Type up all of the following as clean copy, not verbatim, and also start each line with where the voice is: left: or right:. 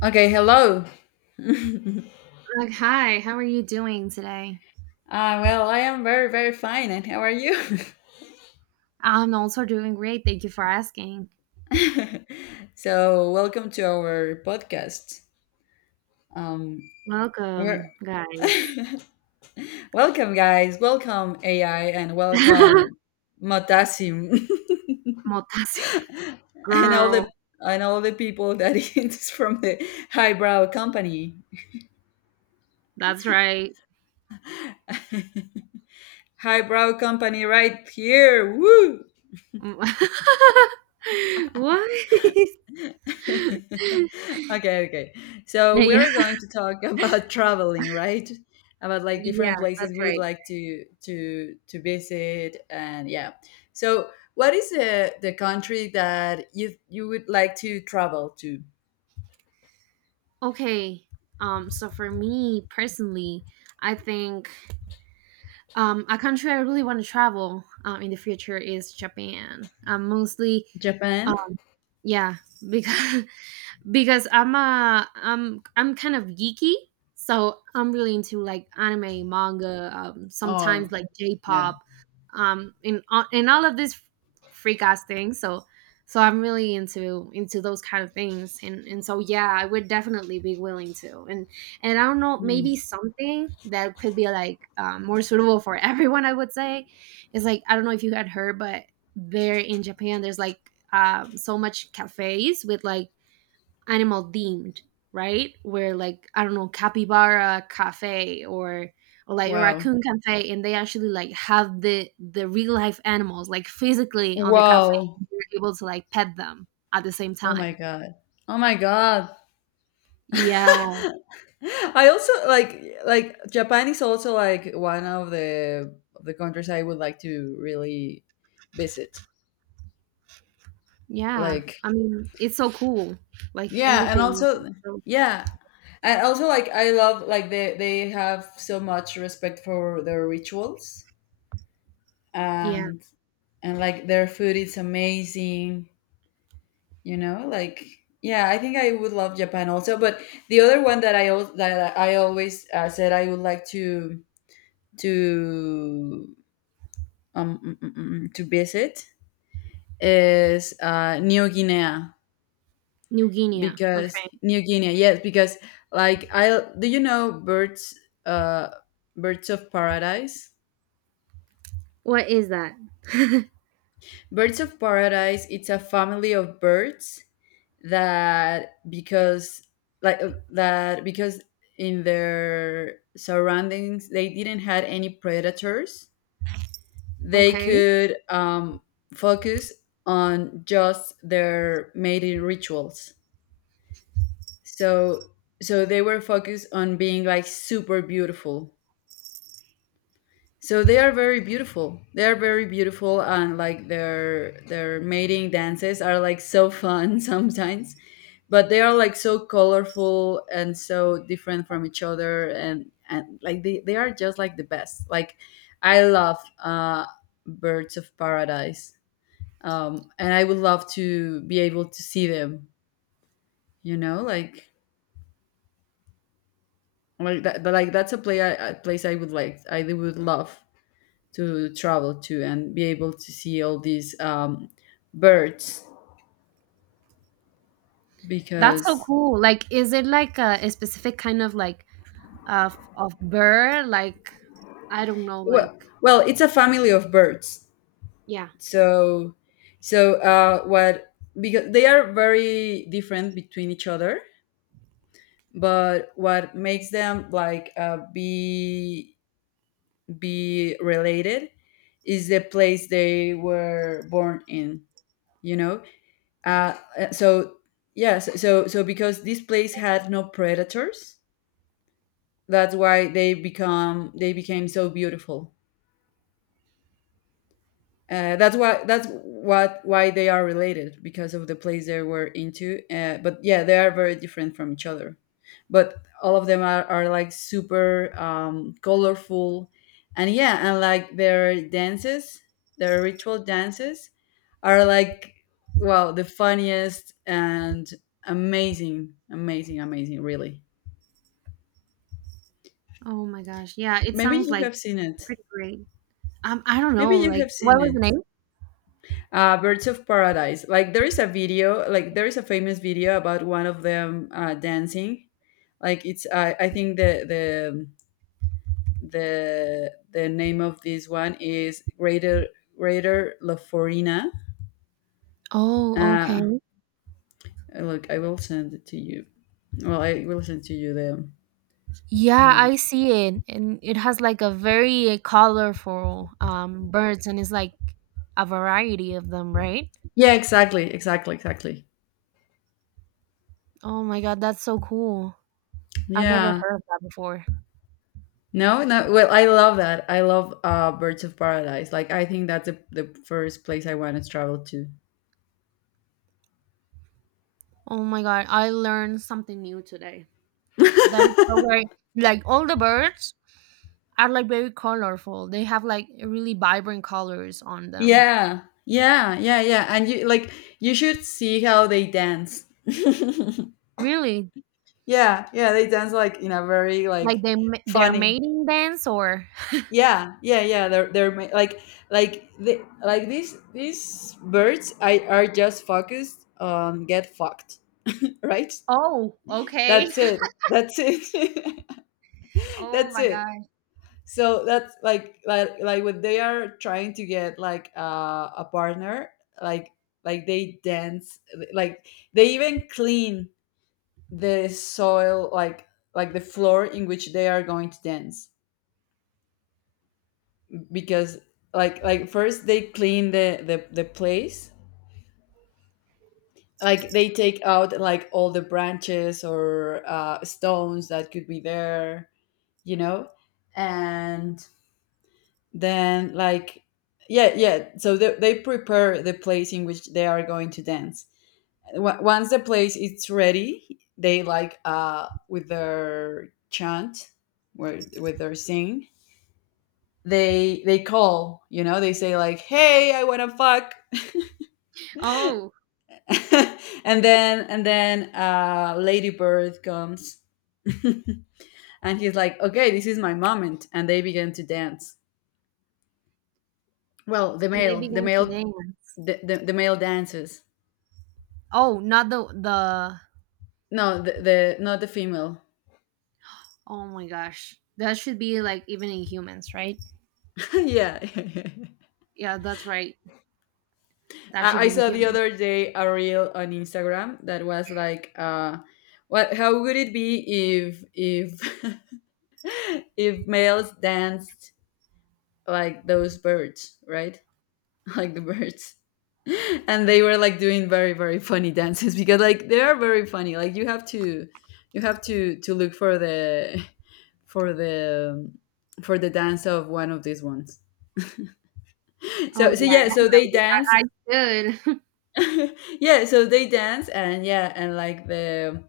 left: Okay, hello.
right: Like, hi, how are you doing today?
left: Well, I am very, very fine. And how are you?
right: I'm also doing great. Thank you for asking.
left: So, welcome to our podcast. Um, we're
right: Welcome, guys.
left: Welcome, guys. Welcome AI and welcome Matasim
right: Motasi
left: and all
right: girl,
left: the and all the people that is from the highbrow company.
right: that's right.
left: Highbrow company, right here. Woo!
right: Mm. What?
left: Okay, okay. So we
right: Yeah.
left: are going to talk about traveling, right? About like
right: Yeah,
left: different places
right: that's
left: we would
right: right.
left: like to visit, and yeah. So, what is the country that you would like to travel to?
right: Okay. So for me personally, I think a country I really want to travel in the future is Japan. Mostly uh,
left: Japan.
right: yeah, because because I'm a I'm I'm kind of geeky, so I'm really into like anime, manga, sometimes
left: Oh,
right: like
left: yeah.
right: J-pop, and and all of these freak ass things. So so I'm really into those kind of things, and so yeah, I would definitely be willing to, and I don't know, maybe
left: Hmm.
right: something that could be like more suitable for everyone. I would say is like I don't know if you had heard, but there in Japan, there's like so much cafes with like animal themed, right? Where like I don't know, capybara cafe or like a
left: Wow.
right: raccoon cafe, and they actually like have the real life animals like physically on the cafe.
left: Wow!
right: You're able to like pet them at the same
left: Oh my
right: time.
left: god! Oh my god!
right: Yeah,
left: I also like Japan is also like one of the countries I would like to really visit.
right: yeah.
left: Like,
right: I mean, it's so cool. Like
left: yeah, and
right: everything. So
left: also
right: so,
left: yeah. And also like I love like they have so much respect for their rituals
right: yeah,
left: and and like their food is amazing, you know? Like, yeah, I think I would love Japan also, but the other one that that I always said I would like to mm, mm, mm, mm, to visit is New Guinea,
right: New Guinea.
left: because
right: Okay,
left: New Guinea, yes, because like I do, you know, birds, uh, birds of paradise.
right: what is that?
left: Birds of paradise. It's a family of birds that because that, because in their surroundings, they didn't had any predators. They
right: Okay,
left: could focus on just their mating rituals. So so they were focused on being like super beautiful. So they are very beautiful. They are very beautiful, and like their mating dances are like so fun sometimes. But they are like so colorful and so different from each other and like they are just like the best. Like, I love birds of paradise. And I would love to be able to see them, you know, like that, but like that's a place I would like I really would love to travel to and be able to see all these birds,
right: that's so
left: because
right: cool. Like, is it like a specific kind of like of bird, like I don't know,
left: well
right: like,
left: well it's a family of birds,
right: yeah.
left: so so what, because they are very different between each other, but what makes them like be related is the place they were born in, you know. Uh, so yeah, so, yes, so because this place had no predators, that's why they became so beautiful. That's why that's what why they are related, because of the place they were into. But yeah, they are very different from each other. But all of them are like super colorful, and yeah, and like their dances, their ritual dances, are like, wow, the funniest and amazing, amazing, amazing, really.
right: Oh my gosh. Yeah, it
left: Maybe
right: sounds
left: you
right: like
left: have seen it
right: pretty great. I don't
left: maybe
right: know,
left: you have
right: like,
left: seen
right: what was the
left: it
right: name?
left: Birds of paradise, like there is a famous video about one of them dancing. Like it's I think the name of this one is greater greater laforina.
right: Oh,
left: uh
right: okay.
left: Look, I will send it to you. Well, I will send to you the
right: Yeah,
left: um,
right: I see it. And it has like a very colorful birds and it's like a variety of them, right?
left: Yeah, exactly, exactly, exactly.
right: Oh my god, that's so cool. I've never
left: Yeah.
right: heard of that before.
left: No, no. Well, I love that. I love Birds of Paradise. Like, I think that's the first place I want to travel to.
right: Oh my god, I learned something new today. That is so great. Like all the birds are like very colorful. They have like really vibrant colors on them.
left: Yeah, yeah, yeah, yeah. And you like, you should see how they dance. Yeah,
right: Really?
left: yeah, they dance like in a very
right: Like
left: like
right: they ma their
left: funny.
right: mating dance or
left: Yeah, yeah, yeah. They're like the like these birds I are just focused on get fucked, right?
right: oh, okay.
left: That's it. That's it.
right: Oh
left: That's
right: my
left: it.
right: gosh.
left: So that's like when they are trying to get like a partner, like like they dance, like they even clean the soil, like the floor in which they are going to dance, because like first they clean the place. Like they take out like all the branches or stones that could be there, you know, and then like, yeah, yeah, so they prepare the place in which they are going to dance. Once the place is ready, they like with their chant, where with their sing, they call, you know, they say like, hey, I want to fuck.
right: Oh,
left: And then Lady Bird comes, and he's like, okay, this is my moment, and they begin to dance. Well, the
right: and they
left: male the
right: began to
left: male
right: dance.
left: the, the, the male dances.
right: Oh, not the
left: No, the not the female.
right: oh my gosh. That should be like even in humans, right?
left: Yeah,
right: Yeah, that's right. That
left: I,
right: should
left: I
right: be in
left: saw the
right: humans.
left: other day a reel on Instagram that was like, what? How would it be if if males danced like those birds, right? Like the birds, and they were like doing very, very funny dances, because like they are very funny. Like, you have to look for for the the dance of one of these ones. so
right: Oh
left: so
right: yeah,
left: yeah, so they
right: definitely.
left: dance.
right: I should.
left: Yeah, so they dance, and yeah, and like the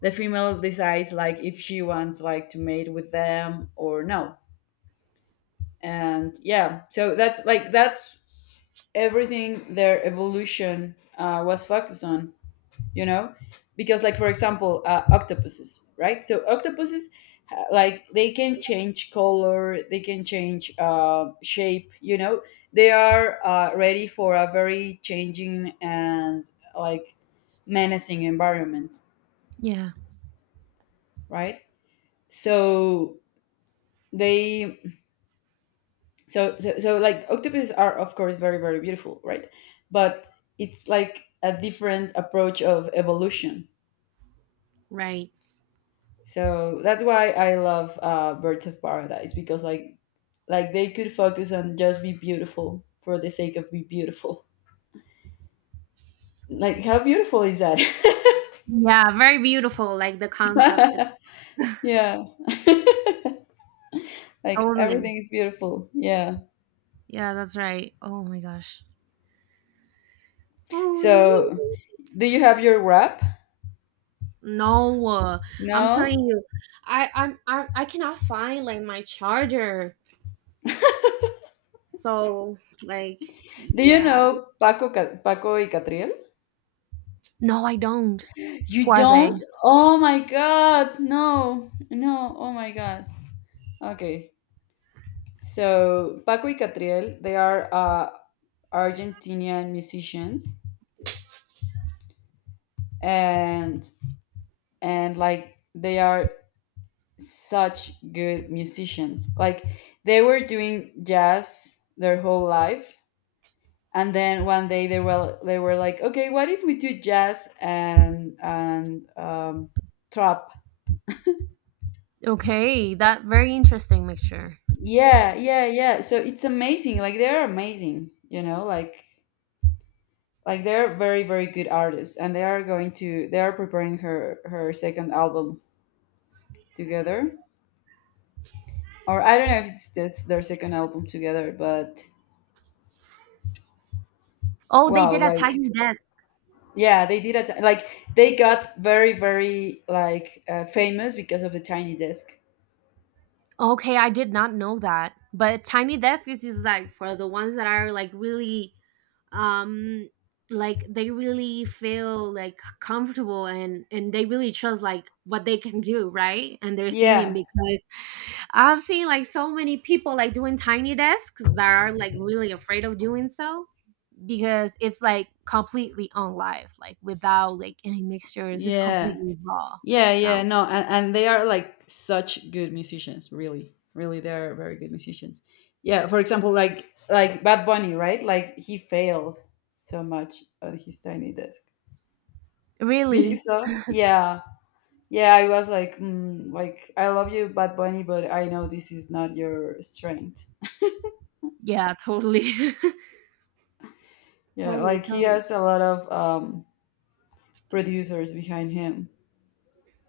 left: the female decides, like, if she wants like to mate with them or no. And yeah, so that's everything their evolution was focused on, you know, because like, for example, octopuses, right? So octopuses like, they can change color, they can change shape, you know. They are ready for a very changing and like menacing environment,
right: Yeah,
left: right? So they so so, so like octopuses are, of course, very, very beautiful, right? But it's like a different approach of evolution.
right: right.
left: So that's why I love Birds of Paradise, because like they could focus on just be beautiful for the sake of be beautiful. Like, how beautiful is that?
right: Yeah, very beautiful. Like the concept. It's
left: Yeah, like,
right: totally.
left: everything is beautiful. Yeah.
right: Yeah, that's right. Oh my gosh.
left: So,
right: Oh,
left: do you have your rap?
right: no, I'm telling
left: No.
right: you, I cannot find like my charger. So like
left: Do you
right: yeah.
left: know Paco y Catriel?
right: No, I don't.
left: You
right: Who are they?
left: don't? Oh my god, no, no, oh my god. Okay, so Paco y Catriel, they are Argentinian musicians, and and like they are such good musicians. Like, they were doing jazz their whole life, and then one day they were like, "Okay, what if we do jazz and trap?"
right: Okay, that very interesting mixture.
left: Yeah, yeah, yeah. So it's amazing. Like, they're amazing, you know, like they're very, very good artists, and they are preparing her second album together, or I don't know if it's this their second album together, but,
right: Oh, they
left: wow,
right: did a
left: like,
right: tiny desk.
left: yeah, they did a t- like they got very, very like famous because of the Tiny Desk.
right: Okay, I did not know that. But tiny desk is just like for the ones that are like really um like they really feel like comfortable and they really trust like what they can do right and they're singing
left: Yeah,
right: because I've seen like so many people like doing tiny desks that are like really afraid of doing so because it's like completely on live like without like any mixtures, it's
left: yeah,
right: completely raw
left: yeah,
right: so
left: yeah. No, and they are like such good musicians. Really, really, they are very good musicians. Yeah, for example, like Bad Bunny, right? Like, he failed so much on his Tiny Desk. Did you
right: really
left: saw? Yeah, yeah, I was like, like, I love you, Bad Bunny, but I know this is not your strength.
right: yeah totally
left: Yeah,
right: totally
left: like he
right: totally
left: has a lot of producers behind him.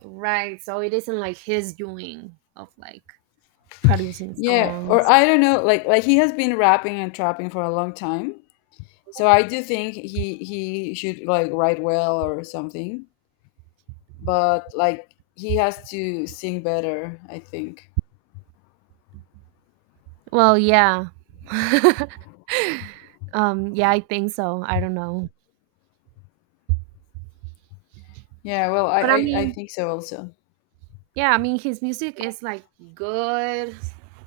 right: right so it isn't like his doing of like producing
left: Yeah,
right: songs.
left: or I don't know, like he has been rapping and trapping for a long time. So I do think he should like write well or something, but like he has to sing better, I think.
right: Well, yeah. Yeah, I think so. I don't know.
left: Yeah, well, I
right: But I
left: I, I
right: mean,
left: think so also.
right: yeah, I mean his music is like good.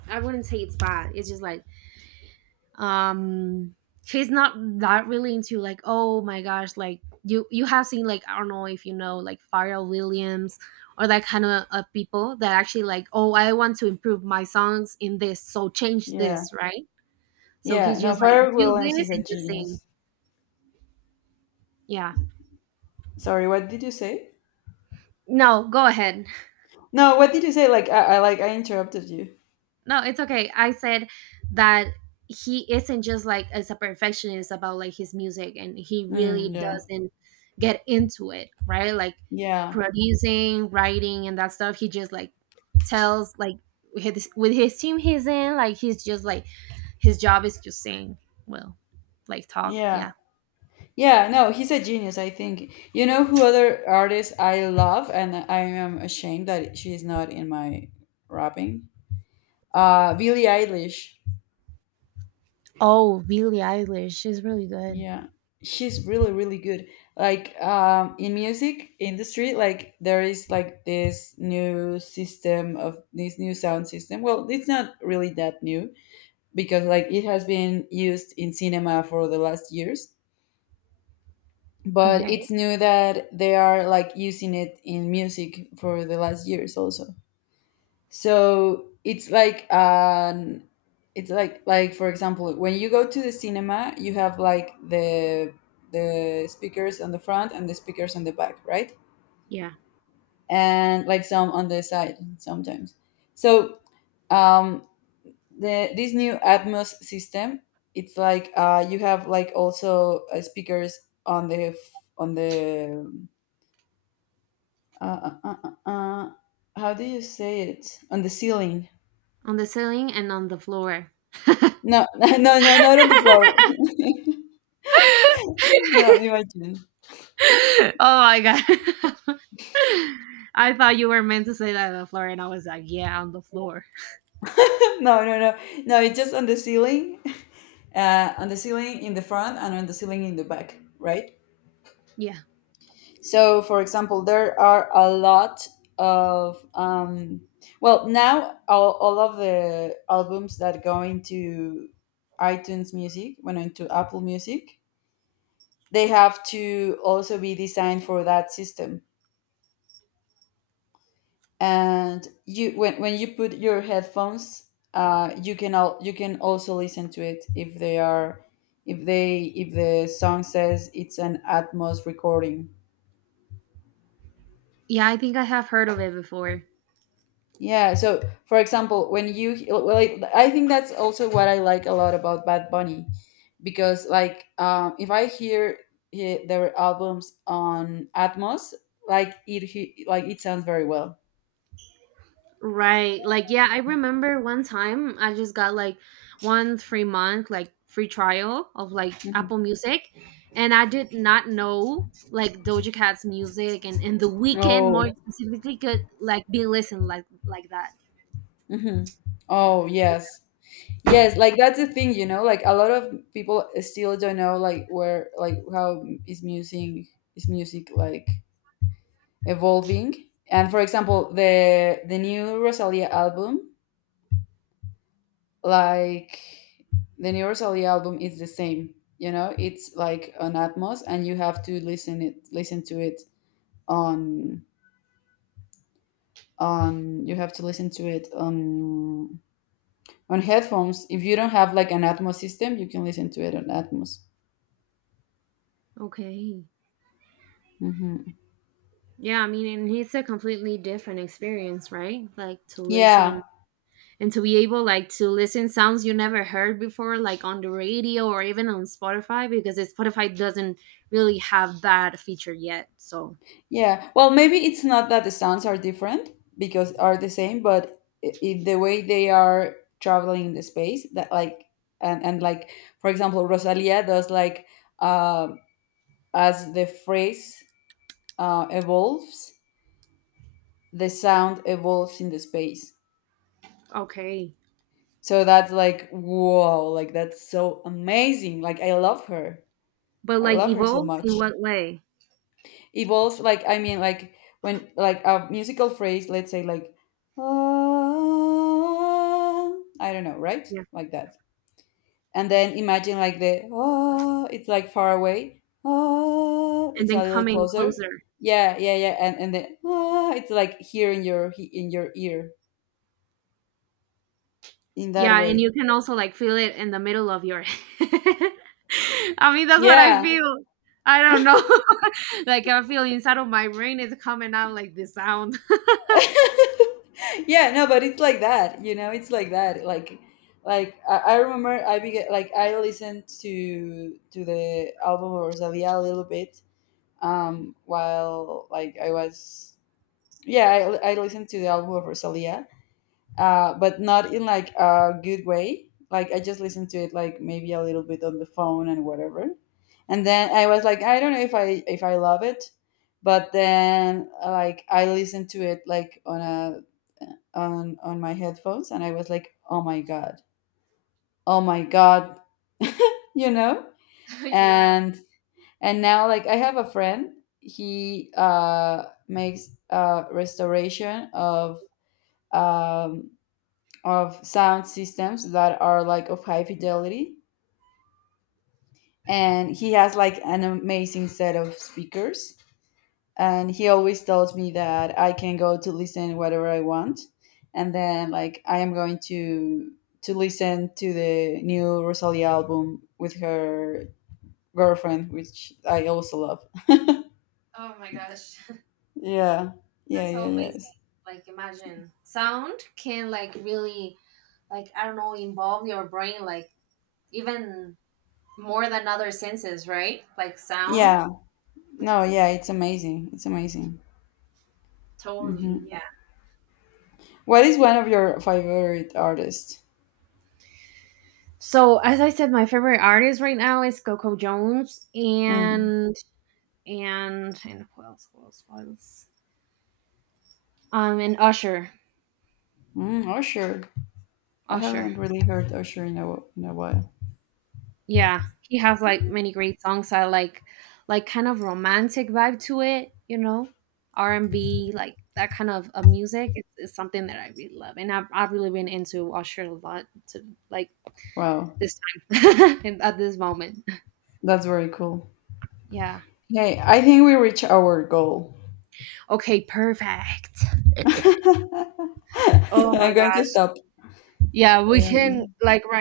right: I wouldn't say it's bad. It's just like um he's not that really into like oh my gosh, like you have seen like I don't know if you know like Pharrell Williams or that kind of people that actually like oh I want to improve my songs in this, so change
left: Yeah,
right: this, right? So
left: yeah.
right: he's
left: No,
right: just like
left: Pharrell
right: do
left: Williams
right: this
left: is a
right: and just sing.
left: genius.
right: Yeah.
left: Sorry, what did you say?
right: No, go ahead.
left: No, what did you say? Like, I like I interrupted you.
right: No, it's okay. I said that he isn't just like as a perfectionist about like his music and he
left: Mm,
right: really
left: yeah.
right: doesn't get into it, right? Like
left: Yeah.
right: producing, writing and that stuff. He just like tells like his, with his team he's in, like he's just like his job is to sing. Well, like talk,
left: Yeah.
right: yeah.
left: Yeah, no, he's a genius, I think. You know who other artists I love and I am ashamed that she's not in my rapping? Billie Eilish.
right: Oh, Billie Eilish. She's really good.
left: Yeah. She's really, really good. Like, in music industry, like there is like this new system of this new sound system. Well, it's not really that new, because like it has been used in cinema for the last years, but
right: Okay.
left: it's new that they are like using it in music for the last years also. So it's like for example, when you go to the cinema, you have like the speakers on the front and the speakers on the back, right?
right: Yeah.
left: And like some on the side sometimes. So um the this new atmos system, it's like you have like also speakers on the Uh, uh, uh, uh, uh. How do you say it? On the ceiling.
right: On the ceiling and on the floor.
left: No, no, no, not on the floor. No, imagine.
right: Oh my god. I thought you were meant to say that on the floor, and I was like, yeah, on the floor.
left: No, no, no. No, it's just on the ceiling. On the ceiling in the front and on the ceiling in the back, right?
right: Yeah.
left: So, for example, there are a lot of well, now, all of the albums that go into iTunes Music, went into Apple Music, they have to also be designed for that system. And you when you put your headphones, you can also listen to it, if they are if they if the song says it's an atmos recording.
right: Yeah, I think I have heard of it before.
left: Yeah, so, for example, when you well, like, I think that's also what I like a lot about Bad Bunny, because like if I hear their albums on atmos, like like it sounds very well.
right: Right. Like, yeah, I remember one time I just got like one free month, like free trial of like
left: Mhm.
right: Apple Music. And I did not know like Doja Cat's music and the weekend more
left: Oh.
right: specifically could like be listened like that.
left: Mhm. Oh, yes. Yes, like, that's the thing, you know, like a lot of people still don't know like where, like how is music, is music like evolving. And for example, the new Rosalia album, like, the new Rosalia album is the same, you know, it's like on Atmos, and you have to listen to it on on you have to listen to it on headphones. If you don't have like an Atmos system, you can listen to it on Atmos.
right: Okay.
left: Hmm.
right: Yeah, I mean, and it's a completely different experience, right? Like to
left: Yeah.
right: listen and to be able like to listen sounds you never heard before, like on the radio or even on Spotify, because it- Spotify doesn't really have that feature yet. So
left: Yeah. Well, maybe it's not that the sounds are different, because are the same, but the way they are traveling in the space, that like, and like, for example, Rosalia does like um as the phrase evolves, the sound evolves in the space.
right: okay,
left: So that's like, wow, like, that's so amazing. Like, I love her.
right: but
left: I
right: like
left: love her so
right: evolves in
left: much.
right: what way?
left: Evolves, like, I mean, like when like a musical phrase, let's say like, ah, I don't know, right,
right: Yeah,
left: like that. And then imagine like the oh, it's like far away, oh,
right: and
left: it's
right: then
left: a little
right: coming
left: closer.
right: closer.
left: Yeah, yeah, yeah, and then, oh, it's like here in your ear, in that
right: Yeah, and
left: way.
right: you can also like feel it in the middle of your head. I mean, that's what I
left: Yeah,
right: feel. I don't know. Like I feel inside of my brain is coming out like the sound.
left: yeah, no, but it's like that, you know, it's like that, like I remember, I began like I listened to the album of Rosalia a little bit, while like I was, yeah, I listened to the album of Rosalia, but not in like a good way. Like, I just listened to it like maybe a little bit on the phone and whatever, and then I was like, I don't know if I love it, but then like I listened to it like on my headphones, and I was like, oh my god, oh my god. You know,
right: Yeah.
left: and and now, like, I have a friend, he makes restoration of um sound systems that are like of high fidelity, and he has like an amazing set of speakers, and he always tells me that I can go to listen whatever I want, and then, like, I am going to listen to the new Rosalia album with her girlfriend, which I also love.
right: Oh my gosh.
left: Yeah, yeah,
right: That's so
left: yeah, yes,
right: amazing. Like imagine sound can like really like I don't know involve your brain like even more than other senses, right? Like sound.
left: yeah. No, yeah, it's amazing. It's amazing.
right: Totally.
left: hmm
right: Yeah.
left: What is one of your favorite artists?
right: So as I said, my favorite artist right now is Coco Jones
left: Mm.
right: and and who else? Who else? Who else? And Usher.
left: Mm, Usher. I
right: Usher.
left: haven't really heard Usher in a while.
right: Yeah, he has like many great songs. I like kind of romantic vibe to it, you know, R&B, like that kind of music is something that I really love, and I've really been into Usher a lot to like
left: Wow,
right: this time and at this moment.
left: that's very cool.
right: Yeah.
left: Hey, I think we reached our goal.
right: Okay. Perfect. Oh
left: I'm
right: my
left: going to
right: gosh.
left: stop.
right: Yeah, we can
left: Um,
right: like right